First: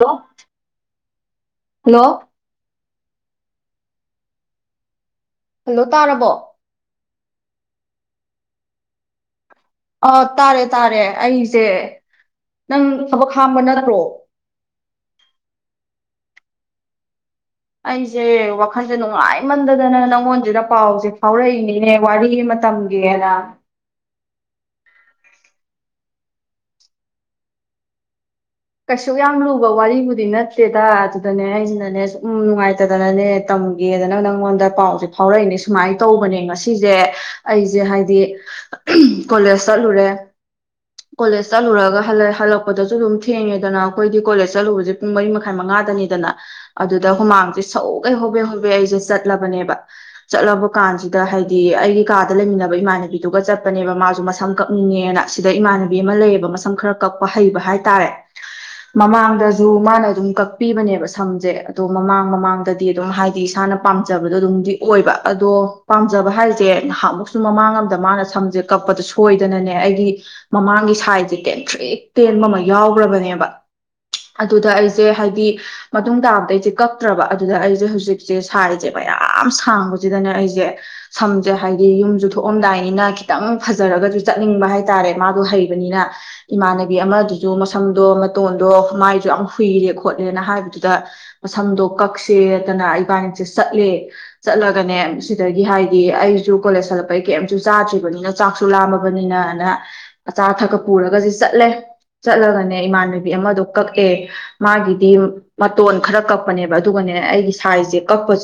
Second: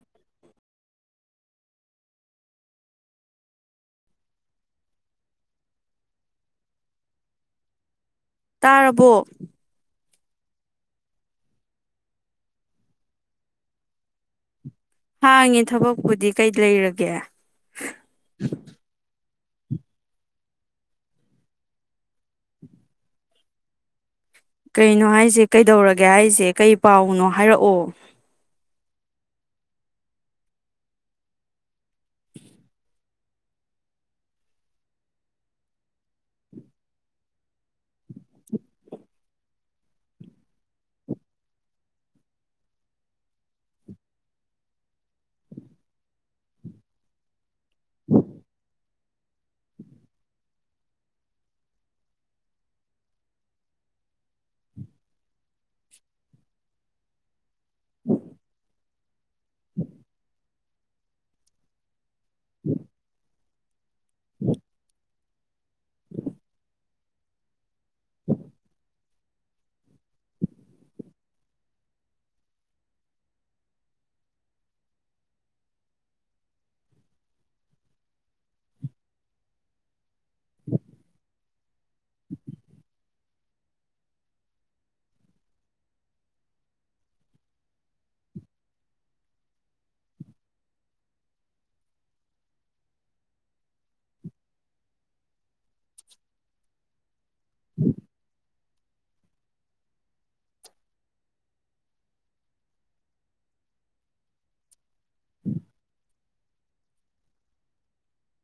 hello hello hello ꯇꯥꯔꯕꯣ ꯇꯥꯔꯕꯣ ꯑꯥ ꯇꯥꯔꯦ ꯇꯥꯔꯦ ꯑꯩꯁꯦ ꯅꯪ ꯊꯕꯛ ꯍꯥꯝꯕ ꯅꯠꯇ꯭ꯔꯣ ꯍꯥꯡꯉꯤ ꯊꯕꯛꯄꯨꯗꯤ ꯀꯩ ꯂꯩꯔꯒꯦ ꯑꯩꯁꯦ ꯋꯥꯈꯜꯁꯦ ꯅꯨꯡꯉꯥꯏ ꯍꯃꯟꯗꯗꯅ ꯅꯪꯉꯣꯟꯁꯤꯗ ꯄꯥꯎꯁꯦ ꯐꯥꯎꯔꯛꯏꯅꯤꯅꯦ ꯋꯥꯔꯤ ꯃꯇꯝꯒꯦꯅ ꯀꯩꯅꯣ ꯍꯥꯏꯁꯦ ꯀꯩꯗꯧꯔꯒꯦ ꯍꯥꯏꯁꯦ ꯀꯩ ꯄꯥꯎꯅꯣ ꯍꯥꯏꯔꯛꯑꯣ ꯀꯩꯁꯨ ꯌꯥꯝ ꯂꯨꯕ ꯋꯥꯔꯤꯕꯨꯗꯤ ꯅꯠꯇꯦꯗ ꯑꯗꯨꯗꯅꯦ ꯑꯩꯁꯤꯅꯅꯦ ꯁꯨꯝ ꯅꯨꯡꯉꯥꯏꯇꯗꯅꯅꯦ ꯇꯝꯒꯦꯗꯅ ꯅꯪꯉꯣꯟꯗ ꯄꯥꯎꯁꯦ ꯐꯥꯎꯔꯛꯏꯅꯦ ꯁꯨꯃꯥꯏꯅ ꯇꯧꯕꯅꯦ ꯉꯁꯤꯁꯦ ꯑꯩꯁꯦ ꯍꯥꯏꯗꯤ ꯀꯣꯂꯦꯖ ꯆꯠꯂꯨꯔꯦ ꯀꯣꯂꯦꯖ ꯆꯠꯂꯨꯔꯒ ꯍꯜꯂꯛꯄꯗꯁꯨ ꯑꯗꯨꯝ ꯊꯦꯡꯉꯦꯗꯅ ꯑꯩꯈꯣꯏꯒꯤ ꯀꯣꯂꯦꯖ ꯆꯠꯂꯨꯕꯁꯦ ꯄꯨꯡ ꯃꯔꯤ ꯃꯈꯥꯏ ꯃꯉꯥꯗꯅꯤꯗꯅ ꯑꯗꯨꯗ ꯍꯨꯃꯥꯡꯁꯦ ꯁꯧꯒꯩ ꯍꯣꯕꯦ ꯍꯣꯕꯦ ꯑꯩꯁꯦ ꯆꯠꯂꯕꯅꯦꯕ ꯆꯠꯂꯕ ꯀꯥꯟꯁꯤꯗ ꯍꯥꯏꯗꯤ ꯑꯩꯒꯤ ꯀꯥꯗ ꯂꯩꯃꯤꯟꯅꯕ ꯏꯃꯥꯟꯅꯕꯤꯗꯨꯒ ꯆꯠꯄꯅꯦꯕ ꯃꯥꯁꯨ ꯃꯁꯝ ꯀꯛꯅꯤꯡꯉꯦꯅ ꯁꯤꯗ ꯏꯃꯥꯟꯅꯕꯤ ꯑꯃ ꯂꯩꯌꯦꯕ ꯃꯁꯝ ꯈꯔ ꯀꯛꯄ ꯍꯩꯕ ꯃꯃꯥ ꯃꯥꯅ ꯑꯗꯨꯝ ꯀ ꯄꯤꯕꯅꯦꯕ ꯁꯝꯁꯦ ꯑꯗꯣ ꯃꯃꯥꯡ ꯃꯃꯥꯡꯗꯗꯤ ꯑꯗꯨꯝ ꯍꯥꯏꯗꯤ ꯆꯥꯅ ꯄꯥꯝꯖꯕꯗꯣ ꯑꯗꯨꯝꯗꯤ ꯑꯣꯏꯕ ꯑꯗꯣ ꯄꯥꯝꯖꯕ ꯍꯥꯏꯁꯦ ꯅꯍꯃꯨꯁꯨ ꯃꯃꯥꯡ ꯑꯝꯗ ꯃꯥꯅ ꯁꯝꯁꯦ ꯀꯛꯄꯗ ꯁꯣꯏꯗꯅꯅꯦ ꯑꯩꯒꯤ ꯃꯃꯥꯡꯒꯤ ꯁꯥꯏꯖꯁꯦ ꯇꯦꯟꯊ꯭ꯔꯤꯛ ꯇꯦꯟꯕ ꯑꯃ ꯌꯥꯎꯈ꯭ꯔꯕꯅꯦ ꯕ ꯑꯗꯨꯗ ꯑꯩꯁꯦ ꯍꯥꯏꯗꯤ ꯃꯇꯨꯡ ꯇꯥꯕꯗ ꯑꯩꯁꯦ ꯀꯛꯇ꯭ꯔꯕ ꯑꯗꯨꯗ ꯑꯩꯁꯦ ꯍꯧꯖꯤꯛꯁꯦ ꯁꯥꯏꯁꯦ ꯃꯌꯥꯝ ꯁꯥꯡꯕꯁꯤꯗꯅꯦ ꯑꯩꯁꯦ ꯁꯝꯁꯦ ꯍꯥꯏꯗꯤ ꯌꯨꯝꯁꯨ ꯊꯣꯛꯑꯝꯗꯥꯏꯅꯤꯅ ꯈꯤꯇꯪ ꯐꯖꯔꯒꯁꯨ ꯆꯠꯅꯤꯡꯕ ꯍꯥꯏꯇꯥꯔꯦ ꯃꯥꯗꯣ ꯍꯩꯕꯅꯤꯅ ꯏꯃꯥꯟꯅꯕꯤ ꯑꯃꯗꯨꯁꯨ ꯃꯁꯝ ꯑꯗꯣ ꯃꯇꯣꯟꯗꯣ ꯃꯥꯏꯁꯨ ꯌꯥꯝ ꯍꯨꯏꯔꯦ ꯈꯣꯠꯂꯦꯅ ꯍꯥꯏꯕꯗꯨꯗ ꯃꯁꯝꯗꯣ ꯀꯛꯁꯦꯗꯅ ꯏꯕꯥꯅꯤꯁꯦ ꯆꯠꯂꯦ ꯆꯠꯂꯒꯅꯦ ꯁꯤꯗꯒꯤ ꯍꯥꯏꯗꯤ ꯑꯩꯁꯨ ꯀꯣꯂꯦꯖ ꯆꯠꯂꯛꯄꯩ ꯀꯩꯝꯁꯨ ꯆꯥꯗ꯭ꯔꯤꯕꯅꯤꯅ ꯆꯥꯛꯁꯨ ꯂꯥꯝꯃꯕꯅꯤꯅꯅ ꯑꯆꯥ ꯑꯊꯛꯀ ꯄꯨꯔꯒꯁ ꯆꯠꯂꯦ ꯆꯠꯂꯒ ꯏꯃꯥꯟꯅꯕꯤ ꯑꯃꯗ ꯀꯛꯑꯦ ꯃꯥꯒꯤꯗꯤ ꯃꯇꯣꯟ ꯈꯔ ꯀꯛꯄꯅꯦꯕ ꯑꯗꯨꯒꯅꯦ ꯑꯩꯒꯤ ꯁꯥꯏꯖꯁꯦ ꯀꯛꯄ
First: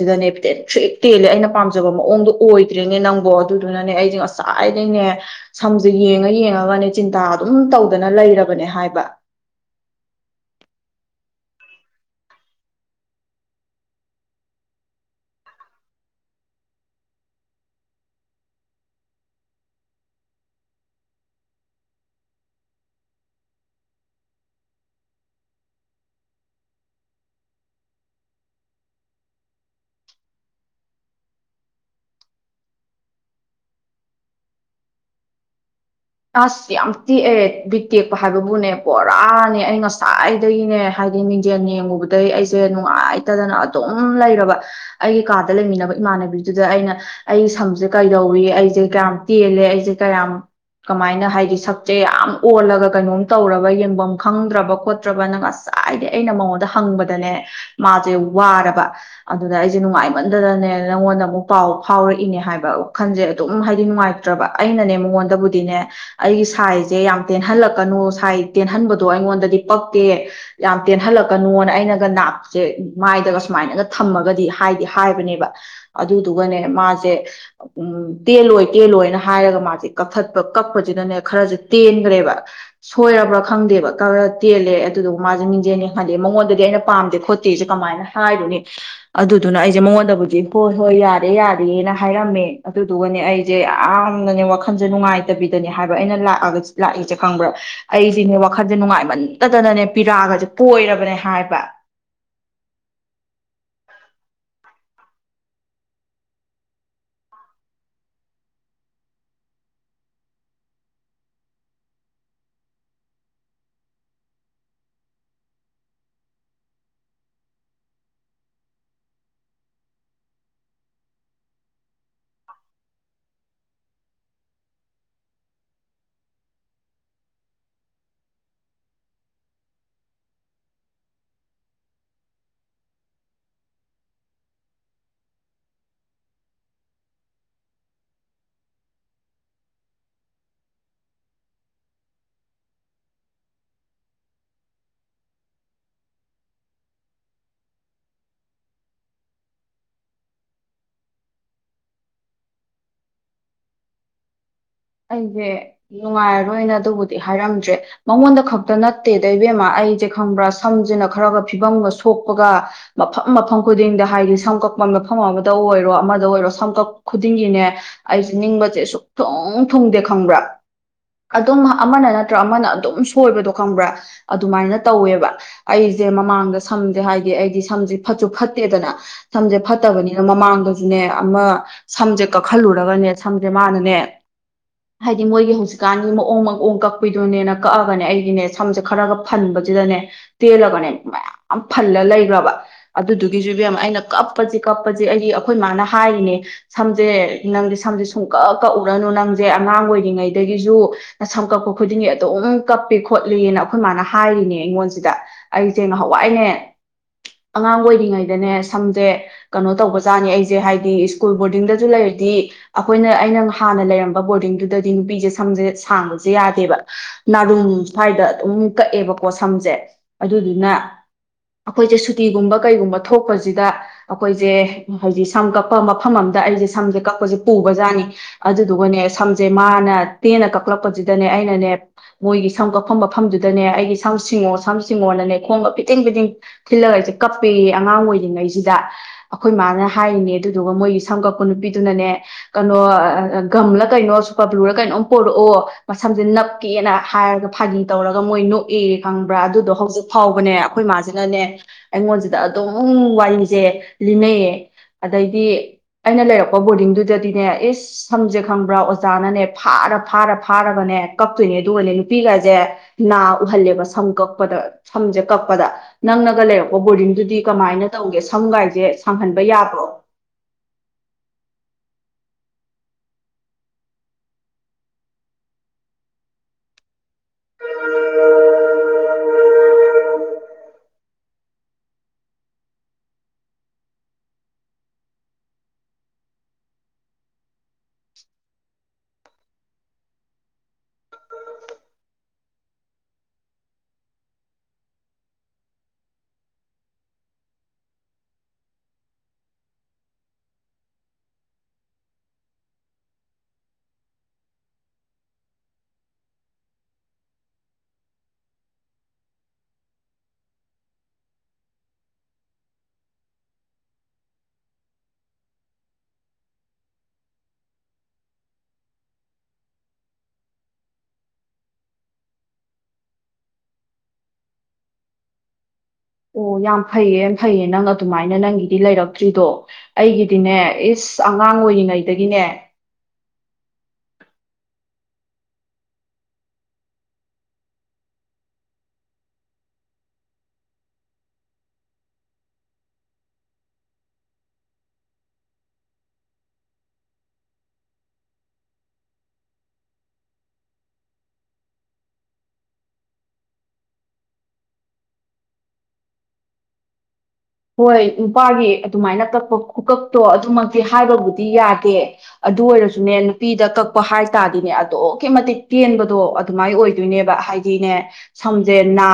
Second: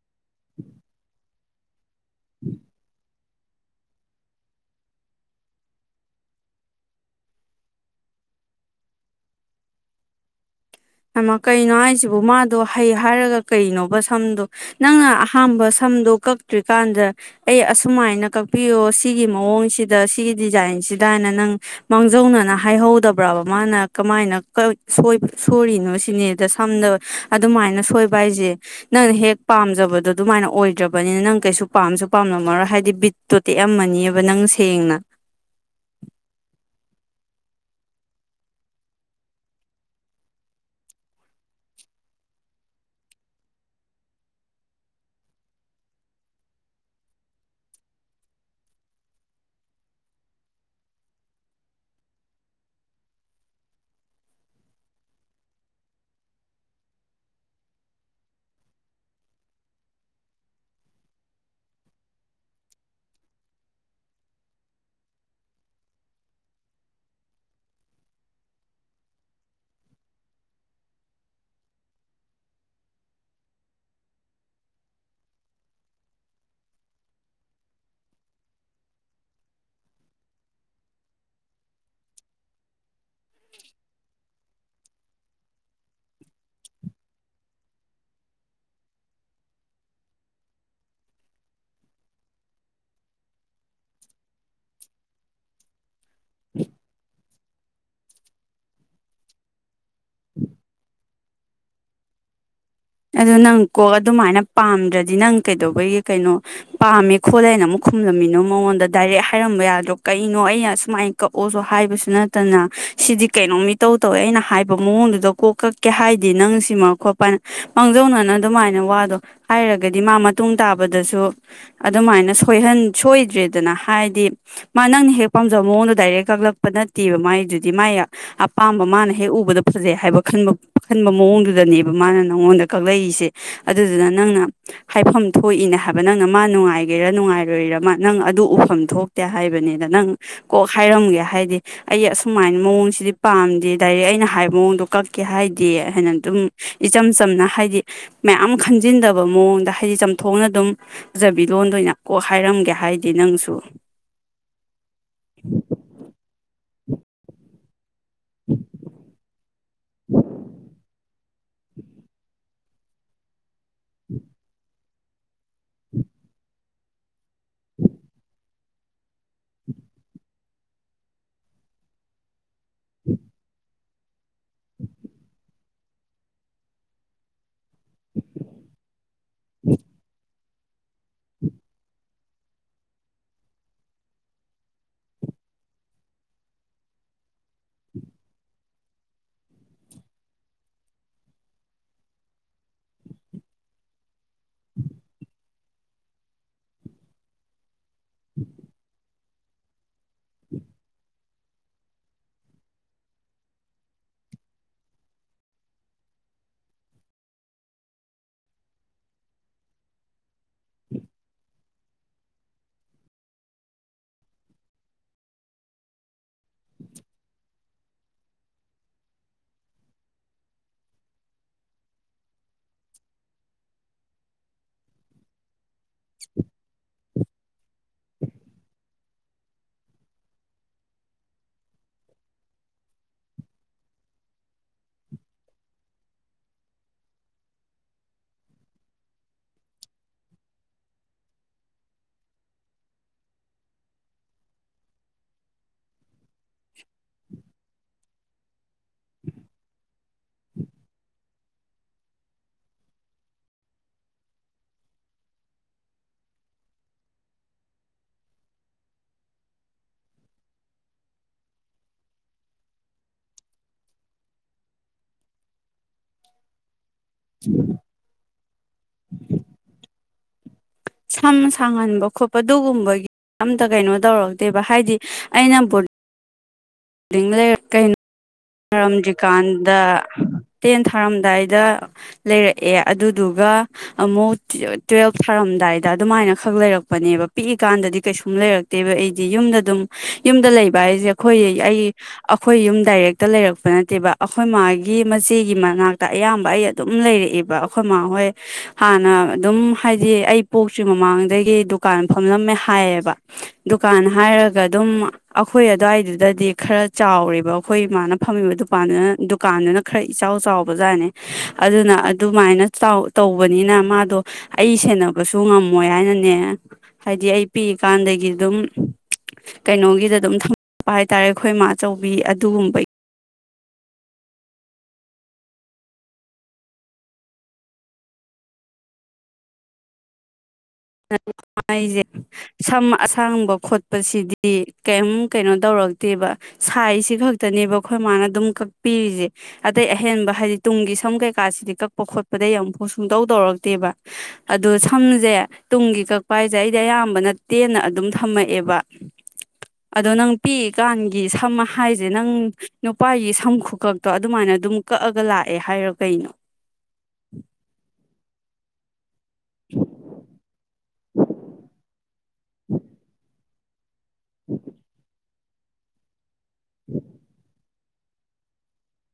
ꯑꯩꯅ ꯐꯖꯕ ꯃꯑꯣꯡꯗꯣ ꯑꯣꯏꯗ꯭ꯔꯤꯅꯦ ꯅꯪꯕꯨꯣ ꯑꯗꯨꯗꯨꯅꯅꯦ ꯑꯩꯁꯦ ꯉꯁꯥꯏꯗꯩꯅꯦ ꯁꯝꯁꯦ ꯌꯦꯡꯉ ꯌꯦꯡꯉꯒꯅꯦ ꯆꯤꯟꯇꯥ ꯑꯗꯨꯝ ꯇꯧꯗꯅ ꯂꯩꯔꯕꯅꯦ ꯍꯥꯏꯕ ꯀꯩꯅꯣ ꯍꯥꯏꯁꯤꯕꯨ ꯃꯥꯗꯣ ꯍꯩ ꯍꯥꯏꯔꯒ ꯀꯩꯅꯣꯕ ꯁꯝꯗꯣ ꯅꯪꯅ ꯑꯍꯝꯕ ꯁꯝꯗꯣ ꯀꯛꯇ꯭ꯔꯤꯀꯥꯟꯗ ꯑꯩ ꯑꯁꯨꯃꯥꯏꯅ ꯀꯛꯄꯤꯌꯣ ꯁꯤꯒꯤ ꯃꯑꯣꯡꯁꯤꯗ ꯁꯤꯒꯤ ꯗꯤꯖꯥꯏꯟꯁꯤꯗ ꯍꯥꯏꯅ ꯅꯪ ꯃꯥꯡꯖꯧꯅꯅ ꯍꯥꯏꯍꯧꯗꯕ꯭ꯔꯕ ꯃꯥꯅ ꯀꯃꯥꯏꯅꯕ ꯁꯣꯔꯤꯅꯣ ꯁꯤꯅꯦꯗ ꯁꯝꯗꯕ ꯑꯗꯨꯃꯥꯏꯅ ꯁꯣꯏꯕ ꯍꯥꯏꯁꯦ ꯅꯪꯅ ꯍꯦꯛ ꯄꯥꯝꯖꯕꯗꯣ ꯑꯗꯨꯃꯥꯏꯅ ꯑꯣꯏꯗ꯭ꯔꯕꯅꯤꯅ ꯅꯪ ꯀꯩꯁꯨ ꯄꯥꯝꯁꯨ ꯄꯥꯝꯂꯝꯝꯃꯔꯣ ꯍꯥꯏꯗꯤ ꯕꯤꯠꯇꯣ ꯇꯦꯛꯑꯝꯃꯅꯤꯕ ꯅꯪ ꯁꯦꯡꯅ ꯑꯁ ꯌꯥꯝ ꯇꯦꯛꯑꯦ ꯕꯤꯛ ꯇꯦꯛꯄ ꯍꯥꯏꯕꯕꯨꯅꯦ ꯄꯨꯣꯔꯥꯅꯦ ꯑꯩ ꯉꯁꯥꯏꯗꯒꯤꯅꯦ ꯍꯥꯏꯗꯤ ꯂꯤꯡꯖꯦꯜ ꯌꯦꯡꯉꯨꯕꯗꯒꯤꯩ ꯑꯩꯁꯦ ꯅꯨꯡꯉꯥꯏꯇꯗꯅ ꯑꯗꯨꯝ ꯂꯩꯔꯕ ꯑꯩꯒꯤ ꯀꯥꯗ ꯂꯩꯃꯤꯟꯅꯕ ꯏꯃꯥꯟꯅꯕꯤꯗꯨꯗ ꯑꯩꯅ ꯑꯩ ꯁꯝꯁꯦ ꯀꯩꯗꯧꯏꯤ ꯑꯩꯁꯦ ꯀꯌꯥꯝ ꯇꯦꯜꯂꯦ ꯑꯩꯁꯦ ꯀꯌꯥꯝ ꯀꯃꯥꯏꯅ ꯍꯥꯏꯗꯤ ꯁꯛꯁꯦ ꯌꯥꯝ ꯑꯣꯜꯂꯒ ꯀꯩꯅꯣꯝ ꯇꯧꯔꯕ ꯌꯦꯡꯐꯝ ꯈꯪꯗ꯭ꯔꯕ ꯈꯣꯠꯇ꯭ꯔꯕꯅꯪ ꯉꯁꯥꯏꯗꯤ ꯑꯩꯅ ꯃꯉꯣꯟꯗ ꯍꯪꯕꯗꯅꯦ ꯃꯥꯁꯦ ꯋꯥꯔꯕ ꯑꯗꯨꯗ ꯑꯩꯁꯦ ꯅꯨꯡꯉꯥꯏꯃꯟꯗꯗꯅꯦ ꯅꯪꯉꯣꯟꯗ ꯑꯃꯨꯛ ꯄꯥꯎ ꯐꯥꯎꯔꯛꯏꯅꯦ ꯍꯥꯏꯕ ꯋꯥꯈꯜꯁꯦ ꯑꯗꯨꯝ ꯍꯥꯏꯗꯤ ꯅꯨꯡꯉꯥꯏꯇ꯭ꯔꯕ ꯑꯩꯅꯅꯦ ꯃꯉꯣꯟꯗꯕꯨꯗꯤ ꯅꯦ ꯑꯩꯒꯤ ꯁꯥꯏꯖꯁꯦ ꯌꯥꯝ ꯇꯦꯟꯍꯜꯂꯛꯀꯅꯨ ꯁꯥꯏꯖ ꯇꯦꯟꯍꯟꯕꯗꯣ ꯑꯩꯉꯣꯟꯗꯗꯤ ꯄꯛꯀꯦ ꯌꯥꯝ ꯇꯦꯟꯍꯜꯂꯛꯀꯅꯣꯅ ꯑꯩꯅꯒ ꯅꯥꯞꯁꯦ ꯃꯥꯏꯗꯒ ꯁꯨꯃꯥꯏꯅꯒ ꯊꯝꯃꯒꯗꯤ ꯍꯥꯏꯗꯤ ꯍꯥꯏꯕꯅꯦꯕ ꯑꯗꯨꯗꯨꯒꯅꯦ ꯃꯥꯁꯦ ꯇꯦꯜꯂꯣꯏ ꯇꯦꯜꯂꯣꯏꯅ ꯍꯥꯏꯔꯒ ꯃꯥꯁꯦ ꯀꯛꯊꯠ ꯀꯠꯄ ꯀꯛꯄꯁꯤꯅꯅꯦ ꯈꯔꯁꯦ ꯇꯦꯟꯈ꯭ꯔꯦꯕ ꯁꯣꯏꯔꯕ꯭ꯔꯥ ꯈꯪꯗꯦꯕ ꯀ ꯈ ꯇꯦꯜꯂꯦ ꯑꯗꯨꯗꯨꯒ ꯃꯥꯁꯦ ꯃꯤꯡꯖꯦꯜꯅꯦ ꯈꯟꯗꯦ ꯃꯉꯣꯟꯗꯗꯤ ꯑꯩꯅ ꯄꯥꯝꯗꯦ ꯈꯣꯠꯇꯦꯁꯦ ꯀꯃꯥꯏꯅ ꯍꯥꯏꯔꯨꯅꯤ ꯑꯗꯨꯗꯨꯅ ꯑꯩꯁꯦ ꯃꯉꯣꯟꯗꯕꯨꯗꯤ ꯍꯣꯏ ꯍꯣꯏ ꯌꯥꯔꯦ ꯌꯥꯗꯦꯦꯅ ꯍꯥꯏꯔꯝꯃꯦ ꯑꯗꯨꯗꯨꯒꯅꯦ ꯑꯩꯁꯦ ꯌꯥꯝꯅꯅꯦ ꯋꯥꯈꯜꯁꯦ ꯅꯨꯡꯉꯥꯏꯇ ꯕꯤꯗꯅꯦ ꯍꯥꯏꯕ ꯑꯩꯅ ꯂꯑ ꯂꯥꯛꯏꯁꯦ ꯈꯪꯕ꯭ꯔꯥ ꯑꯩꯁꯤꯅꯦ ꯋꯥꯈꯟꯁꯦ ꯅꯨꯡꯉꯥꯏꯃꯟꯇꯗꯅꯅꯦ ꯄꯤꯔꯛꯑꯒꯁꯦ ꯀꯣꯏꯔꯕꯅꯦ ꯍꯥꯏꯕ ꯑꯗꯨ ꯅꯪ ꯀꯣꯛ ꯑꯗꯨꯃꯥꯏꯅ ꯄꯥꯝꯗ꯭ꯔꯗꯤ ꯅꯪ ꯀꯩꯗꯧꯕꯒꯤ ꯀꯩꯅꯣ ꯄꯥꯝꯃꯦ ꯈꯣꯠꯂꯦꯅ ꯑꯃꯨꯛ ꯈꯨꯝꯂꯝꯃꯤꯅꯣ ꯃꯉꯣꯟꯗ ꯗꯥꯏꯔꯦꯛ ꯍꯥꯏꯔꯝꯕ ꯌꯥꯗ꯭ꯔꯣ ꯀꯩꯅꯣ ꯑꯩꯅ ꯑꯁꯨꯃꯥꯏꯅ ꯀꯛꯑꯣꯁꯨ ꯍꯥꯏꯕꯁꯨ ꯅꯠꯇꯅ ꯁꯤꯗꯤ ꯀꯩꯅꯣ ꯃꯤ ꯇꯧ ꯇꯧꯋꯦ ꯑꯩꯅ ꯍꯥꯏꯕ ꯃꯑꯣꯡꯗꯨꯗ ꯀꯣꯛ ꯀꯛꯀꯦ ꯍꯥꯏꯗꯤ ꯅꯪ ꯁꯤꯃ ꯈꯣꯠꯄ ꯃꯥꯡꯖꯧꯅꯅ ꯑꯗꯨꯃꯥꯏꯅ ꯋꯥꯗꯣ ꯍꯥꯏꯔꯒꯗꯤ ꯃꯥ ꯃꯇꯨꯡ ꯇꯥꯕꯗꯁꯨ ꯑꯗꯨꯃꯥꯏꯅꯍꯟ ꯁꯣꯏꯗ꯭ꯔꯦꯗꯅ ꯍꯥꯏꯗꯤ ꯃꯥ ꯅꯪꯅ ꯍꯦꯛ ꯄꯥꯝꯖꯕ ꯃꯑꯣꯡꯗꯣ ꯗꯥꯏꯔꯦꯛ ꯀꯛꯂꯛꯄ ꯅꯠꯇꯦꯕ ꯃꯥꯏꯗꯨꯗꯤ ꯃꯥꯒꯤ ꯑꯄꯥꯝꯕ ꯃꯥꯅ ꯍꯦꯛ ꯎꯕꯗ ꯐꯖꯩ ꯍꯥꯏꯕ ꯈꯟꯕ ꯈꯟꯕ ꯃꯑꯣꯡꯗꯨꯗꯅꯦꯕ ꯃꯥꯅ ꯅꯪꯉꯣꯟꯗ ꯀꯛꯂꯛꯏꯁꯦ ꯑꯗꯨꯗꯨꯅ ꯅꯪꯅ ꯍꯥꯏꯐꯝ ꯊꯣꯛꯏꯅꯦ ꯍꯥꯏꯕ ꯅꯪꯅ ꯃꯥ ꯅꯨꯡꯉꯥꯏꯒꯦꯔ ꯅꯨꯡꯉꯥꯏꯔꯣꯏꯔ ꯃꯥ ꯅꯪ ꯑꯗꯨ ꯎꯐꯝ ꯊꯣꯛꯇꯦ ꯍꯥꯏꯕꯅꯤꯗ ꯅꯪ ꯀꯣꯛ ꯍꯥꯏꯔꯝꯒꯦ ꯍꯥꯏꯗꯤ ꯑꯩ ꯑꯁꯨꯃꯥꯏꯅ ꯃꯑꯣꯡꯁꯤꯗꯤ ꯄꯥꯝꯗꯦ ꯗꯥꯏꯔꯦꯛ ꯑꯩꯅ ꯍꯥꯏꯕ ꯃꯑꯣꯡꯗꯣ ꯀꯛꯀꯦ ꯍꯥꯏꯗꯦ ꯍꯥꯏꯅ ꯑꯗꯨꯝ ꯏꯆꯝ ꯆꯝꯅ ꯍꯥꯏꯗꯤ ꯃꯌꯥꯝ ꯈꯟꯖꯤꯟꯗꯕ ꯃꯑꯣꯡꯗ ꯍꯥꯏꯗꯤ ꯆꯝꯊꯣꯛꯅ ꯑꯗꯨꯝ ꯐꯖꯕꯤ ꯂꯣꯟꯗꯣꯏ ꯑꯣꯏꯅ ꯀꯣꯛ ꯍꯥꯏꯔꯝꯒꯦ ꯍꯥꯏꯗꯤ ꯅꯪꯁꯨ ꯑꯩꯁꯦ ꯅꯨꯡꯉꯥꯏꯔꯔꯣꯏꯅ ꯑꯗꯨꯕꯨꯗꯤ ꯍꯥꯏꯔꯝꯗ꯭ꯔꯦ ꯃꯉꯣꯟꯗ ꯈꯛꯇ ꯅꯠꯇꯦ ꯇ ꯏꯕꯦꯝꯃ ꯑꯩꯁꯦ ꯈꯪꯕ꯭ꯔꯥ ꯁꯝꯁꯤꯅ ꯈꯔꯒ ꯐꯤꯕꯝꯒ ꯁꯣꯛꯄꯒ ꯃꯐꯝ ꯃꯐꯝ ꯈꯨꯗꯤꯡꯗ ꯍꯥꯏꯗꯤ ꯁꯝꯀꯛꯄ ꯃꯐꯝ ꯑꯃꯗ ꯑꯣꯏꯔꯣ ꯑꯃꯗ ꯑꯣꯏꯔꯣ ꯁꯝꯀꯛ ꯈꯨꯗꯤꯡꯒꯤꯅꯦ ꯑꯩꯁꯦ ꯅꯤꯡꯕ ꯁꯨꯛꯊꯣꯡ ꯊꯨꯡꯗꯦ ꯈꯪꯕ꯭ꯔꯥ ꯑꯗꯨꯝ ꯑꯃꯅ ꯅꯠꯇ꯭ꯔ ꯑꯃꯅ ꯑꯗꯨꯝ ꯁꯣꯏꯕꯗꯣ ꯈꯪꯕ꯭ꯔꯥ ꯑꯗꯨꯃꯥꯏꯅ ꯇꯧꯋꯦꯕ ꯑꯩꯁꯦ ꯃꯃꯥꯡꯗ ꯁꯝꯗꯦ ꯍꯥꯏꯗꯤ ꯑꯩꯗꯤ ꯁꯝꯁ ꯐ ꯐꯠꯇꯦꯗꯅ ꯁꯝꯁꯦ ꯐꯠꯇꯕꯅꯤꯅ ꯃꯃꯥꯡ ꯅꯦ ꯑꯃ ꯁꯝꯁꯦ ꯀꯛꯈꯜꯂꯨꯔꯒꯅꯦ ꯁꯝꯁꯦ ꯃꯥꯅꯅꯦ ꯍꯥꯏꯗꯤ ꯃꯣꯏꯒꯤ ꯍꯧꯖꯤꯛꯀꯥꯟꯒꯤ ꯃꯑꯣꯡ ꯃꯑꯣꯡ ꯀꯛꯄꯤꯗꯨꯣꯏꯅꯦꯅ ꯀꯛꯑꯒꯅꯦ ꯑꯩꯒꯤꯅꯦ ꯁꯝꯁꯦ ꯈꯔꯒ ꯐꯟꯕꯁꯤꯗꯅꯦ ꯇꯦꯜꯂꯒꯅꯦ ꯃꯌꯥꯝ ꯐꯜꯂ ꯂꯩꯈ꯭ꯔꯕ ꯑꯗꯨꯗꯨꯒꯤꯁꯨ ꯏꯕꯦꯝ ꯑꯩꯅ ꯀ ꯀꯄꯦ ꯀꯞꯄꯁꯦ ꯑꯩ ꯑꯩꯈꯣꯏ ꯃꯥꯅ ꯍꯥꯏꯔꯤꯅꯦ ꯁꯝꯁꯦ ꯅꯪꯗꯤ ꯁꯨꯝ ꯀꯛ ꯀꯛꯎꯔꯅꯨ ꯦ ꯑꯉꯥꯡ ꯑꯣꯏꯔꯤꯉꯩꯗꯒꯤꯁꯨ ꯁꯝ ꯀꯛꯄ ꯈꯨꯗꯤꯡꯒꯤ ꯑꯗꯨꯝ ꯀꯞꯄꯤ ꯈꯣꯠꯂꯤꯅ ꯑꯩꯈꯣꯏ ꯃꯥꯅ ꯍꯥꯏꯔꯤꯅꯦ ꯑꯩꯉꯣꯟꯁꯤꯗ ꯑꯩꯁꯦ ꯉꯍꯥꯟꯋꯥꯏꯅꯦ ꯑꯉꯥꯡ ꯑꯣꯏꯔꯤꯉꯩꯗꯅꯦ ꯁꯝꯁꯦ ꯀꯩꯅꯣ ꯇꯧꯕꯖꯥꯅꯤ ꯑꯩꯁꯦ ꯍꯥꯏꯗꯤ ꯁ꯭ꯀꯨꯜ ꯕꯣꯔꯗꯤꯡꯗꯁꯨ ꯂꯩꯔꯗꯤ ꯑꯩꯈꯣꯏꯅ ꯑꯩꯅ ꯍꯥꯟꯅ ꯂꯩꯔ ꯑꯗꯨꯗꯨ ꯑꯩ ꯀ ꯑꯩ ꯍꯥꯏ ꯃꯐꯝ ꯑ ꯑꯃꯗ ꯑꯩꯁꯦ ꯁꯪꯒ ꯀꯛꯄꯁꯦ ꯄꯨꯕꯖꯥꯠꯅꯤ ꯑꯗꯨꯗꯨꯒꯅꯦ ꯁꯝꯁꯦ ꯃꯥꯅ ꯇꯦꯟꯅ ꯀꯛꯂꯛꯄꯗꯨꯗꯅꯦ ꯑꯩꯅꯅꯦ ꯃꯣꯏꯒꯤ ꯁꯝ ꯀꯛꯐꯝ ꯃꯐꯝꯗꯨꯗꯅꯦ ꯑꯩꯒꯤ ꯁꯝ ꯁꯤꯡꯉꯣ ꯁꯝ ꯁꯤꯡꯉꯣꯅꯅꯦ ꯈꯣꯕ ꯐꯤꯇꯤꯡ ꯐꯤꯇꯡ ꯊꯤꯜꯂꯒ ꯑꯩꯁꯦ ꯀꯞꯄ ꯑꯉꯥꯡ ꯑꯣꯏꯔꯤꯉꯩꯁꯤꯗ ꯑꯩꯈꯣꯏ ꯃꯥꯅ ꯍꯥꯏꯔꯤꯅꯦ ꯑꯗꯨꯗꯨꯒ ꯃꯣꯏꯒꯤ ꯁꯝ ꯀꯛꯄ ꯅꯨꯄꯤꯗꯨꯅꯅꯦ ꯀꯩꯅꯣ ꯒꯝꯂ ꯀꯩꯅꯣ ꯁꯨꯄꯔ ꯕ꯭ꯂꯨꯔ ꯀꯩꯅꯣꯝ ꯄꯔꯛꯑꯣ ꯁꯝꯁꯦ ꯅꯞꯀꯦꯅ ꯍꯥꯏꯔꯒ ꯐꯥꯒꯤ ꯇꯧꯔꯒ ꯃꯣꯏ ꯅꯣꯛꯏ ꯈꯪꯕ꯭ꯔꯥ ꯑꯗꯨꯗꯣ ꯍꯧꯖꯤꯛ ꯐꯥꯎꯕꯅꯦ ꯑꯩꯈꯣꯏ ꯃꯥꯁꯤꯅꯅꯦ ꯑꯩꯉꯣꯟꯁꯤꯗ ꯑꯗꯨꯝ ꯋꯥꯔꯤꯁꯦ ꯂꯤꯅꯩꯌꯦ ꯑꯗꯩꯗꯤ ꯑꯩꯅ ꯂꯩꯔꯛꯄ ꯕꯣꯔꯗꯤꯡꯗꯨꯗꯗꯤꯅꯦ ꯏꯁꯝ ꯈꯪꯕ꯭ꯔꯥ ꯑꯣꯖꯥꯅꯅꯦ ꯐꯥꯔ ꯐꯥꯔ ꯐꯥꯔꯒꯅꯦ ꯀꯛꯇꯣꯏꯅꯦ ꯑꯗꯨꯒꯅꯦ ꯅꯨꯄꯤꯒꯁꯦ ꯅꯥ ꯎꯍꯜꯂꯦꯕ ꯁꯝ ꯀꯛꯄꯗ ꯁꯝꯁꯦ ꯀꯛꯄꯗ ꯅꯪꯅꯒ ꯂꯩꯔ ꯑꯣ ꯕꯣꯔꯗꯤꯡꯗꯨꯗꯤ ꯀꯃꯥꯏꯅ ꯇꯧꯒꯦ ꯁꯝꯒꯥꯏꯁꯦ ꯁꯪꯍꯟꯕ ꯌꯥꯕ꯭ꯔꯣ ꯁꯝ ꯁꯥꯡꯍꯟꯕ ꯈꯣꯠꯄ ꯑꯗꯨꯒꯨꯝꯕꯒꯤ ꯑꯝꯇ ꯀꯩꯅꯣ ꯇꯧꯔꯛꯇꯦꯕ ꯍꯥꯏꯗꯤ ꯑꯩꯅ ꯀ ꯊꯥꯔꯝꯗ꯭ꯔꯤꯀꯥꯟꯗ ꯇꯦꯟ ꯊꯥꯔꯝꯗꯥꯏꯗ ꯂꯩꯔꯛꯑꯦ ꯑꯗꯨꯗꯨꯒ ꯑꯃꯨꯛ ꯇ꯭ꯋꯦꯜꯐ ꯊꯥꯔꯝꯗꯥꯏꯗ ꯑꯗꯨꯃꯥꯏꯅ ꯈꯛ ꯂꯩꯔꯛꯄꯅꯦꯕ ꯄꯤꯛꯏꯀꯥꯟꯗꯗꯤ ꯀꯩꯁꯨꯝ ꯂꯩꯔꯛꯇꯦꯕ ꯑꯩꯗꯤ ꯌꯨꯝꯗ ꯑꯗꯨꯝ ꯌꯨꯝꯗ ꯂꯩꯕ ꯍꯥꯏꯁꯦ ꯑꯩꯈꯣꯏ ꯑꯩ ꯑꯩꯈꯣꯏ ꯌꯨꯝ ꯗꯥꯏꯔꯦꯛ ꯇ ꯂꯩꯔꯛꯄ ꯅꯠꯇꯦꯕ ꯑꯩꯈꯣꯏ ꯃꯥꯒꯤ ꯃꯆꯦꯒꯤ ꯃꯅꯥꯛꯇ ꯑꯌꯥꯝꯕ ꯑꯩ ꯑꯗꯨꯝ ꯂꯩꯔꯛꯏꯦꯕ ꯑꯩꯈꯣꯏ ꯃꯥꯍꯣꯏ ꯍꯥꯟꯅ ꯑꯗꯨꯝ ꯍꯥꯏꯗꯤ ꯑꯩ ꯄꯣꯛꯇ꯭ꯔꯤ ꯃꯃꯥꯡꯗꯒꯤ ꯗꯨꯀꯥꯟ ꯐꯝꯂꯝꯃꯦ ꯍꯥꯏꯌꯦꯕ ꯗꯨꯀꯥꯟ ꯍꯥꯏꯔꯒ ꯑꯗꯨꯝ ꯑꯩꯈꯣꯏ ꯑꯗꯨꯋꯥꯏꯗꯨꯗꯗꯤ ꯈꯔ ꯆꯥꯎꯔꯕ ꯑꯩꯈꯣꯏ ꯃꯥꯅ ꯐꯝꯃꯤꯕ ꯗꯨꯀꯥꯟꯗꯨꯅ ꯗꯨꯀꯥꯟꯗꯨꯅ ꯈꯔ ꯏꯆꯥꯎ ꯆꯥꯎꯕ ꯖꯥꯠꯅꯦ ꯑꯗꯨꯅ ꯑꯗꯨꯃꯥꯏꯅ ꯇꯧꯕꯅꯤꯅ ꯃꯥꯗꯣ ꯑꯩ ꯁꯦꯟꯅꯕꯁꯨ ꯉꯝꯃꯣꯏ ꯍꯥꯏꯅꯅꯦ ꯍꯥꯏꯗꯤ ꯑꯩ ꯄꯤꯛꯏꯀꯥꯟꯗꯒꯤ ꯑꯗꯨꯝ ꯀꯩꯅꯣꯒꯤꯗ ꯑꯗꯨꯝ ꯊꯝꯃꯛꯄ ꯍꯥꯏꯇꯥꯔꯦ ꯑꯩꯈꯣꯏ ꯃꯥ ꯑꯆꯧꯕꯤ ꯑꯗꯨꯒꯨꯝꯕꯒꯤ ꯑꯣ ꯌꯥꯝ ꯐꯩꯌꯦ ꯌꯥꯝ ꯐꯩꯌꯦ ꯅꯪ ꯑꯗꯨꯃꯥꯏꯅ ꯅꯪꯒꯤꯗꯤ ꯂꯩꯔꯛꯇ꯭ꯔꯤꯗꯣ ꯑꯩꯒꯤꯗꯤꯅꯦ ꯏꯁ ꯑꯉꯥꯡ ꯑꯣꯏꯔꯤꯉꯩꯗꯒꯤꯅꯦ ꯁꯥꯡꯕ ꯈꯣꯠꯄꯁꯤꯗꯤ ꯀꯩꯝ ꯀꯩꯅꯣ ꯇꯧꯔꯛꯇꯦꯕ ꯁꯥꯏꯁꯤ ꯈꯛꯇꯅꯦꯕ ꯑꯩꯈꯣꯏ ꯃꯥꯅ ꯑꯗꯨꯝ ꯀꯛꯄꯤꯔꯤꯁꯦ ꯑꯇꯩ ꯑꯍꯦꯟꯕ ꯍꯥꯏꯗꯤ ꯇꯨꯡꯒꯤ ꯁꯝ ꯀꯩꯀꯥꯁꯤꯗꯤ ꯀꯛꯄ ꯈꯣꯠꯄꯗ ꯌꯥꯝ ꯐꯧ ꯁꯨꯡꯇꯧ ꯇꯧꯔꯛꯇꯦꯕ ꯑꯗꯨꯗ ꯁꯝꯁꯦ ꯇꯨꯡꯒꯤ ꯀꯛꯄ ꯍꯥꯏꯁꯦ ꯑꯩꯗꯤ ꯑꯌꯥꯝꯕꯅ ꯇꯦꯟꯅ ꯑꯗꯨꯝ ꯊꯝꯃꯛꯑꯦꯕ ꯑꯗꯣ ꯅꯪ ꯄꯤꯛꯏꯀꯥꯟꯒꯤ ꯁꯝ ꯍꯥꯏꯁꯦ ꯅꯪ ꯅꯨꯄꯥꯒꯤ ꯁꯝ ꯈꯨꯈꯛꯇꯣ ꯑꯗꯨꯃꯥꯏꯅ ꯑꯗꯨꯝ ꯀꯛꯑꯒ ꯂꯥꯛꯑꯦ ꯍꯥꯏꯔꯣ ꯀꯩꯅꯣ ꯍꯣꯏ ꯅꯨꯄꯥꯒꯤ ꯑꯗꯨꯃꯥꯏꯅ ꯀꯛꯄ ꯈꯨꯀꯛꯇꯣ ꯑꯗꯨꯃꯛꯇꯤ ꯍꯥꯏꯕꯕꯨꯗꯤ ꯌꯥꯗꯦ ꯑꯗꯨ ꯑꯣꯏꯔꯁꯨꯅꯦ ꯄꯤꯗ ꯀꯛ ꯍꯥꯏ ꯇꯔꯗꯤꯅꯦ ꯑꯗꯨꯛꯀꯤ ꯃꯇꯤꯛ ꯇꯦꯟꯕꯗꯣ ꯑꯗꯨꯃꯥꯏꯅ ꯑꯣꯏꯗꯣꯏꯅꯦꯕ ꯍꯥꯏꯗꯤ ꯅꯦ ꯁꯝꯁꯦꯅꯥ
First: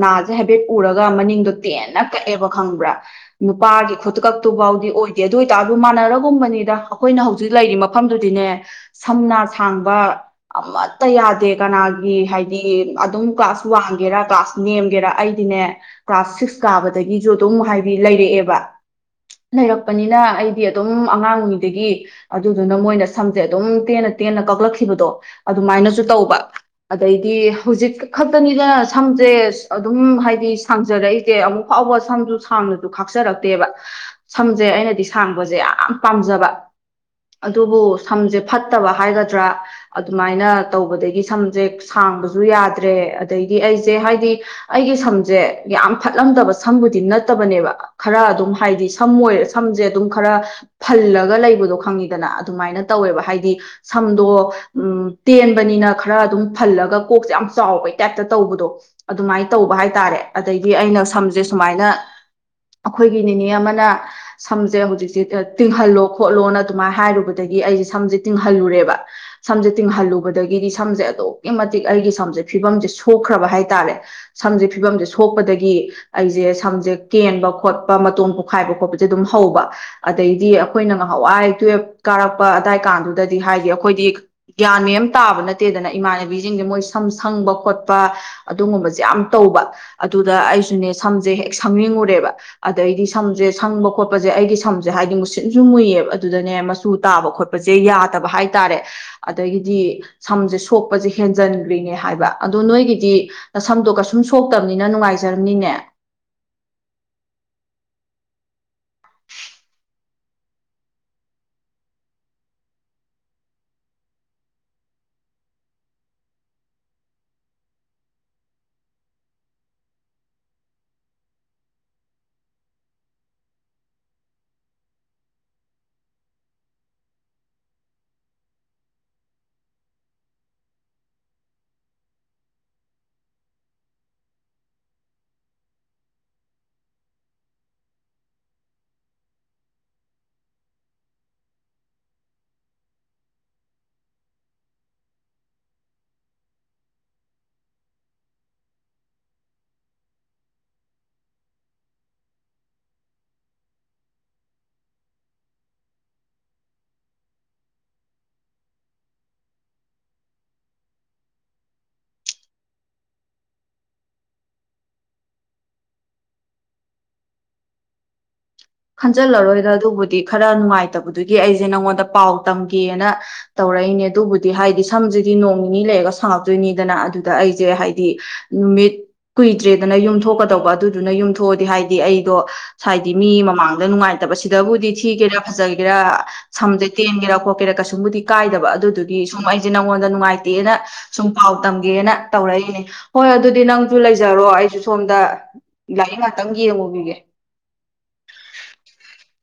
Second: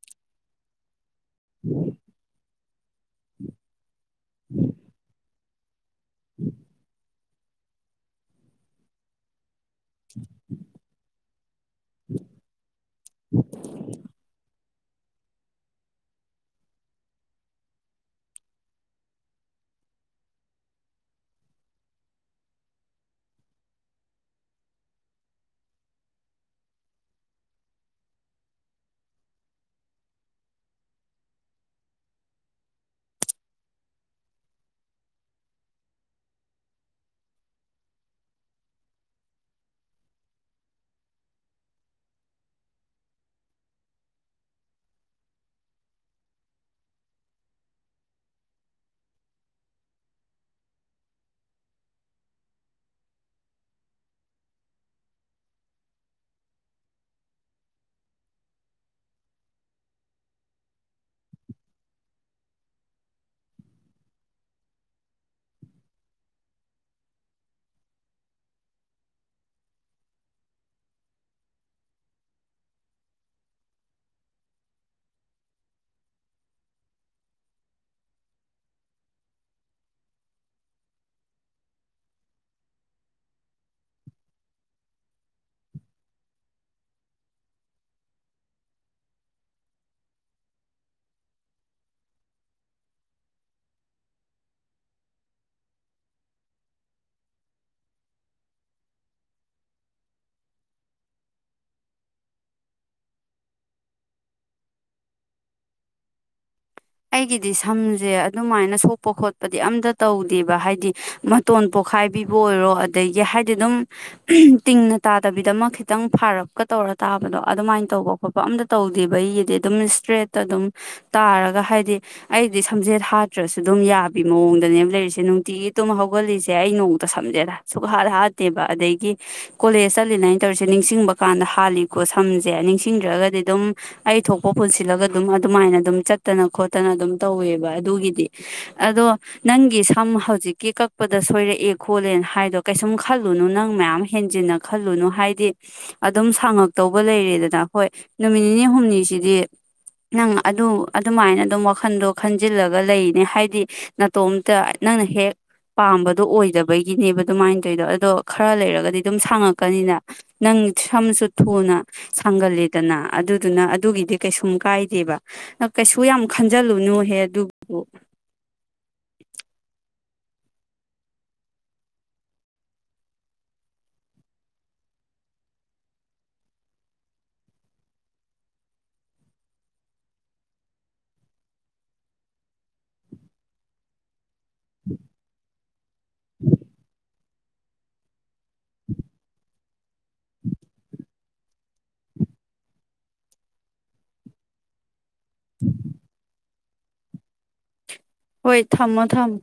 ꯅꯥꯁꯦ ꯍꯥꯏꯐꯦꯠ ꯎꯔꯒ ꯒꯥ ꯇꯦꯟꯅ ꯀꯛꯑꯦꯕ ꯈꯪꯕ꯭ꯔꯥ ꯅꯨꯄꯥꯒꯤ ꯈꯨꯛꯀꯛ ꯇꯨꯕꯕꯥꯎꯒꯤ ꯑꯣꯏꯗ ꯑꯗꯨꯑꯣꯏꯠꯔꯁꯨ ꯑꯗꯨ ꯃꯥꯟꯅꯔꯒꯨꯝꯕꯅꯤꯗ ꯑꯩꯈꯣꯏꯅ ꯍꯧꯖꯤꯛ ꯍꯧ ꯂꯩꯔꯤ ꯃꯐꯝꯗꯨꯗꯤꯅꯦ ꯁꯝꯅꯥ ꯊꯥꯡꯕ ꯑꯃꯠꯇ ꯌꯥꯗꯦ ꯀꯅꯥꯒꯤ ꯍꯥꯏꯗꯤ ꯑꯗꯨꯝ ꯀ꯭ꯂꯥꯁ ꯋꯥꯡꯒꯦꯔꯥ ꯀ꯭ꯂꯥꯁ ꯅꯦꯝꯒꯦꯔꯥ ꯑꯩꯗꯤꯅꯦ ꯀ꯭ꯂꯥꯁ ꯁꯤꯛꯁ ꯀꯥꯕꯗꯒꯤ ꯨ ꯑꯗꯨꯝ ꯍꯥꯏꯗꯤ ꯂꯩꯔꯛꯑꯦꯕ ꯂꯩꯔꯛꯄꯅꯤꯅ ꯑꯩꯗꯤ ꯑꯗꯨꯝ ꯑꯉꯥꯡꯉꯗꯒꯤ ꯑꯗꯨꯗꯨꯅ ꯃꯣꯏꯅ ꯁꯝꯁꯦ ꯑꯗꯨꯝ ꯇꯦꯟꯅ ꯇꯦꯟꯅ ꯀꯛꯂꯛꯈꯤꯕꯗꯣ ꯑꯗꯨꯃꯥꯏꯅꯁꯨ ꯇꯧꯕ ꯑꯗꯩꯗꯤ ꯍꯧꯖꯤꯛ ꯈꯛꯇꯅꯤꯗꯅ ꯁꯝꯁꯦ ꯑꯗꯨꯝ ꯍꯥꯏꯗꯤ ꯁꯥꯡꯖꯔꯛꯏꯁꯦ ꯑꯃꯨꯛ ꯐꯥꯎꯕ ꯁꯝꯁꯨ ꯁꯥꯡꯅꯁꯨ ꯈꯥꯛꯆꯔꯛꯇꯦꯕ ꯁꯝꯁꯦ ꯑꯩꯅꯗꯤ ꯁꯥꯡꯕꯁꯦ ꯌꯥꯝ ꯄꯥꯝꯖꯕ ꯑꯗꯨꯕꯨ ꯁꯝꯁꯦ ꯐꯠꯇꯕ ꯍꯥꯏꯒꯗ꯭ꯔꯥ ꯑꯗꯨꯃꯥꯏꯅ ꯇꯧꯕꯗꯒꯤ ꯁꯝꯁꯦ ꯁꯥꯡꯕꯁꯨ ꯌꯥꯗ꯭ꯔꯦ ꯑꯗꯩꯗꯤ ꯑꯩꯁꯦ ꯍꯥꯏꯗꯤ ꯑꯩꯒꯤ ꯁꯝꯁꯦ ꯌꯥꯝ ꯐꯠꯂꯝꯗꯕ ꯁꯝꯕꯨꯗꯤ ꯅꯠꯇꯕꯅꯦꯕ ꯈꯔ ꯑꯗꯨꯝ ꯍꯥꯏꯗꯤ ꯁꯝ ꯑꯣꯏꯔꯦ ꯁꯝꯁꯦ ꯑꯗꯨꯝ ꯈꯔ ꯐꯜꯂꯒ ꯂꯩꯕꯗꯣ ꯈꯪꯉꯤꯗꯅ ꯑꯗꯨꯃꯥꯏꯅ ꯇꯧꯋꯦꯕ ꯍꯥꯏꯗꯤ ꯁꯝꯗꯣ ꯎ ꯇꯦꯟꯕꯅꯤꯅ ꯈꯔ ꯑꯗꯨꯝ ꯐꯜꯂꯒ ꯀꯣꯛꯁꯦ ꯌꯥꯝ ꯆꯥꯎꯕꯩ ꯇꯥꯏꯞꯇ ꯇꯧꯕꯗꯣ ꯑꯗꯨꯃꯥꯏꯅ ꯇꯧꯕ ꯍꯥꯏꯇꯥꯥꯔꯦ ꯑꯗꯩꯗꯤ ꯑꯩꯅ ꯁꯝꯁꯦ ꯁꯨꯃꯥꯏꯅ ꯑꯩꯈꯣꯏꯒꯤ ꯅꯤꯅꯦ ꯑꯃꯅ ꯁꯝꯁꯦ ꯍꯧꯖꯤꯛꯁꯦ ꯇꯤꯡꯍꯜꯂꯣ ꯈꯣꯠꯂꯣꯅ ꯑꯗꯨꯃꯥꯏꯅ ꯍꯥꯏꯔꯨꯕꯗꯒꯤ ꯑꯩꯁꯦ ꯁꯝꯁꯦ ꯇꯤꯡꯍꯜꯂꯨꯔꯦꯕ ꯁꯝꯁꯦ ꯇꯤꯡꯍꯜꯂꯨꯕꯗꯒꯤꯗꯤ ꯁꯝꯁꯦ ꯑꯗꯨꯛꯀꯤ ꯃꯇꯤꯛ ꯑꯩꯒꯤ ꯁꯝꯁꯦ ꯐꯤꯕꯝꯁꯦ ꯁꯣꯛꯈ꯭ꯔꯕ ꯍꯥꯏꯇꯥꯔꯦ ꯁꯝꯁꯦ ꯐꯤꯕꯝꯁꯦ ꯁꯣꯛꯄꯗꯒꯤ ꯑꯩꯁꯦ ꯁꯝꯁꯦ ꯀꯦꯟꯕ ꯈꯣꯠꯄ ꯃꯇꯣꯝ ꯄꯣꯈꯥꯏꯕ ꯈꯣꯠꯄꯁꯦ ꯑꯗꯨꯝ ꯍꯧꯕ ꯑꯗꯩꯗꯤ ꯑꯩꯈꯣꯏꯅ ꯉꯍꯥꯟꯋꯥꯏ ꯇꯨꯌꯦꯞ ꯀꯥꯔꯛꯄ ꯑꯋꯥꯏ ꯀꯥꯟꯗꯨꯗꯗꯤ ꯍꯥꯏꯗꯤ ꯑꯩꯈꯣꯏꯗꯤ ꯒ꯭ꯌꯥꯟ ꯃꯌꯥꯝ ꯇꯥꯕ ꯅꯠꯇꯦꯗꯅ ꯏꯃꯥꯟꯅꯕꯤꯁꯤꯡꯁꯦ ꯃꯣꯏ ꯁꯝ ꯁꯪꯕ ꯈꯣꯠꯄ ꯑꯗꯨꯒꯨꯝꯕꯁꯦ ꯌꯥꯝ ꯇꯧꯕ ꯑꯗꯨꯗ ꯑꯩꯁꯨꯅꯦ ꯁꯝꯁꯦ ꯍꯦꯛ ꯁꯪꯅꯤꯡꯉꯨꯔꯦꯕ ꯑꯗꯩꯗꯤ ꯁꯝꯁꯦ ꯁꯪꯕ ꯈꯣꯠꯄꯁꯦ ꯑꯩꯗꯤ ꯁꯝꯁꯦ ꯍꯥꯏꯗꯤ ꯃꯨꯁꯤꯠꯁꯨ ꯃꯨꯏꯌꯦꯕ ꯑꯗꯨꯗꯅꯦ ꯃꯆꯨ ꯇꯥꯕ ꯈꯣꯠꯄꯁꯦ ꯌꯥꯗꯕ ꯍꯥꯏꯇꯥꯔꯦ ꯑꯗꯒꯤꯗꯤ ꯁꯝꯁꯦ ꯁꯣꯛꯄꯁꯦ ꯍꯦꯟꯖꯟꯈ꯭ꯔꯤꯅꯦ ꯍꯥꯏꯕ ꯑꯗꯣ ꯅꯣꯏꯒꯤꯗꯤ ꯁꯝꯗꯣ ꯀꯩꯁꯨꯝ ꯁꯣꯛꯇꯕꯅꯤꯅ ꯅꯨꯡꯉꯥꯏꯖꯔꯝꯅꯤꯅꯦ ꯑꯩꯒꯤꯗꯤ ꯁꯝꯁꯦ ꯑꯗꯨꯃꯥꯏꯅ ꯁꯣꯛꯄ ꯈꯣꯠꯄꯗꯤ ꯑꯝꯇ ꯇꯧꯗꯦꯕ ꯍꯥꯏꯗꯤ ꯃꯇꯣꯟ ꯄꯣꯛꯈꯥꯏꯕꯤꯕ ꯑꯣꯏꯔꯣ ꯑꯗꯒꯤ ꯍꯥꯏꯗꯤ ꯑꯗꯨꯝ ꯇꯤꯡꯅ ꯇꯥꯗꯕꯤꯗꯃꯛ ꯈꯤꯇꯪ ꯐꯥꯔꯞꯀ ꯇꯧꯔ ꯇꯥꯕꯗꯣ ꯑꯗꯨꯃꯥꯏꯅ ꯇꯧꯕ ꯈꯣꯠꯄ ꯑꯝꯇ ꯇꯧꯗꯦꯕ ꯑꯩꯒꯤꯗꯤ ꯑꯗꯨꯝ ꯏꯁꯇ꯭ꯔꯦꯠꯇ ꯑꯗꯨꯝ ꯇꯥꯔꯒ ꯍꯥꯏꯗꯤ ꯍꯥꯏꯗꯤ ꯑꯩꯗꯤ ꯁꯝꯖꯦꯠ ꯍꯥꯠꯇ꯭ꯔꯁꯨ ꯑꯗꯨꯝ ꯌꯥꯕꯤ ꯃꯑꯣꯡꯗꯅꯦꯕ ꯂꯩꯔꯤꯁꯦ ꯅꯨꯡꯇꯤꯒꯤ ꯇꯝ ꯍꯧꯒꯠꯂꯤꯁꯦ ꯑꯩ ꯅꯣꯡꯇ ꯁꯝꯖꯦꯠ ꯁꯨꯛ ꯍꯥꯠ ꯍꯥꯠꯇꯦꯕ ꯑꯗꯒꯤ ꯀꯣꯂꯦꯖ ꯆꯠꯂꯤꯅꯦꯥꯏꯅ ꯇꯧꯔꯤꯁꯦ ꯅꯤꯡꯁꯤꯡꯕ ꯀꯥꯟꯗ ꯍꯥꯜꯂꯤꯀꯣ ꯁꯝꯁꯦ ꯅꯤꯡꯁꯤꯡꯗ꯭ꯔꯒꯗꯤ ꯑꯗꯨꯝ ꯑꯩ ꯊꯣꯛꯄ ꯄꯨꯟꯁꯤꯜꯂꯒ ꯑꯗꯨꯝ ꯑꯗꯨꯃꯥꯏꯅ ꯑꯗꯨꯝ ꯆꯠꯇꯅ ꯈꯣ ꯇꯅ ꯑꯗꯨꯝ ꯇꯧꯋꯦꯕ ꯑꯗꯨꯒꯤꯗꯤ ꯑꯗꯣ ꯅꯪꯒꯤ ꯁꯝ ꯍꯧꯖꯤꯛꯀꯤ ꯀꯛꯄꯗ ꯁꯣꯏꯔꯛꯑꯦ ꯈꯣꯠꯂꯦꯅ ꯍꯥꯏꯗꯣ ꯀꯩꯁꯨꯝ ꯈꯜꯂꯨꯅꯨ ꯅꯪ ꯃꯌꯥꯝ ꯍꯦꯟꯖꯤꯟꯅ ꯈꯜꯂꯨꯅꯨ ꯍꯥꯏꯗꯤ ꯑꯗꯨꯝ ꯁꯥꯡꯉꯛꯇꯧꯕ ꯂꯩꯔꯦꯗꯅ ꯍꯣꯏ ꯅꯨꯃꯤꯠ ꯅꯤꯅꯤ ꯍꯨꯝꯅꯤꯁꯤꯗꯤ ꯅꯪ ꯑꯗꯨ ꯑꯗꯨꯃꯥꯏꯅ ꯑꯗꯨꯝ ꯋꯥꯈꯟꯗꯣ ꯈꯟꯖꯤꯜꯂꯒ ꯂꯩꯅꯦ ꯍꯥꯏꯗꯤ ꯅꯥꯇꯣꯝꯇ ꯅꯪꯅ ꯍꯦꯛ ꯄꯥꯝꯕꯗꯣ ꯑꯣꯏꯗꯕꯒꯤꯅꯦꯕ ꯑꯗꯨꯃꯥꯏꯅ ꯇꯧꯣꯏꯗꯣ ꯑꯗꯣ ꯈꯔ ꯂꯩꯔꯒꯗꯤ ꯑꯗꯨꯝ ꯁꯥꯡꯉꯛꯀꯅꯤꯅ ꯅꯪ ꯁꯝꯁꯨ ꯊꯨꯅ ꯁꯥꯡꯒꯂꯦꯗꯅ ꯑꯗꯨꯗꯨꯅ ꯑꯗꯨꯒꯤꯗꯤ ꯀꯩꯁꯨꯝ ꯀꯥꯏꯗꯦꯕ ꯀꯩꯁꯨ ꯌꯥꯝ ꯈꯟꯖꯤꯜꯂꯨꯅꯨꯍꯦ ꯑꯗꯨꯕꯨ ꯈꯟꯖꯤꯜꯂꯔꯣꯏꯗ ꯑꯗꯨꯕꯨꯗꯤ ꯈꯔ ꯅꯨꯡꯉꯥꯏꯇꯕꯗꯨꯒꯤ ꯑꯩꯁꯦ ꯅꯪꯉꯣꯟꯗ ꯄꯥꯎ ꯇꯝꯒꯦꯅ ꯇꯧꯔꯛꯏꯅꯦ ꯑꯗꯨꯕꯨꯗꯤ ꯍꯥꯏꯗꯤ ꯁꯝꯁꯤꯗꯤ ꯅꯣꯡ ꯅꯤꯅꯤ ꯂꯩꯔꯒ ꯁꯪꯉꯛꯇꯣꯏꯅꯤꯗꯅ ꯑꯗꯨꯗ ꯑꯩꯁꯦ ꯍꯥꯏꯗꯤ ꯅꯨꯃꯤꯠ ꯀꯨꯏꯗ꯭ꯔꯦꯗꯅ ꯌꯨꯝꯊꯣꯛꯀꯗꯧꯕ ꯑꯗꯨꯗꯨꯅ ꯌꯨꯝꯊꯣꯛꯑꯗꯤ ꯍꯥꯏꯗꯤ ꯑꯩꯗꯣ ꯍꯥꯏꯗꯤ ꯃꯤ ꯑꯃ ꯃꯥꯡꯗ ꯅꯨꯡꯉꯥꯏ ꯐꯠꯇꯕ ꯁꯤꯗꯕꯨꯗꯤ ꯊꯤꯒꯦꯔꯥ ꯐꯖꯒꯦꯔꯥ ꯁꯝꯗ ꯇꯦꯟꯒꯦꯔꯥ ꯈꯣ ꯇꯦꯔꯥ ꯀꯁꯨꯝꯕꯨꯗꯤ ꯀꯥꯏꯗꯕ ꯑꯗꯨꯗꯨꯗꯤ ꯁꯨꯝꯃꯥꯏꯁꯤꯦ ꯑꯩꯉꯣꯟꯗ ꯅꯨꯡꯉꯥꯏꯇꯦꯅ ꯁꯨꯝ ꯄꯥꯎ ꯇꯝꯒꯦꯅ ꯇꯧꯔꯛꯏꯅꯦ ꯍꯣꯏ ꯑꯗꯨꯗꯤ ꯅꯪꯁꯨ ꯂꯩꯖꯔꯣ ꯑꯩꯁꯨ ꯁꯣꯝꯗ ꯂꯥꯏꯅꯤꯡ ꯪ ꯌꯦ ꯌꯦꯡꯉꯨꯒꯤꯒꯦ ꯍꯣꯏ ꯊꯝꯃꯣ ꯊꯝꯃꯣ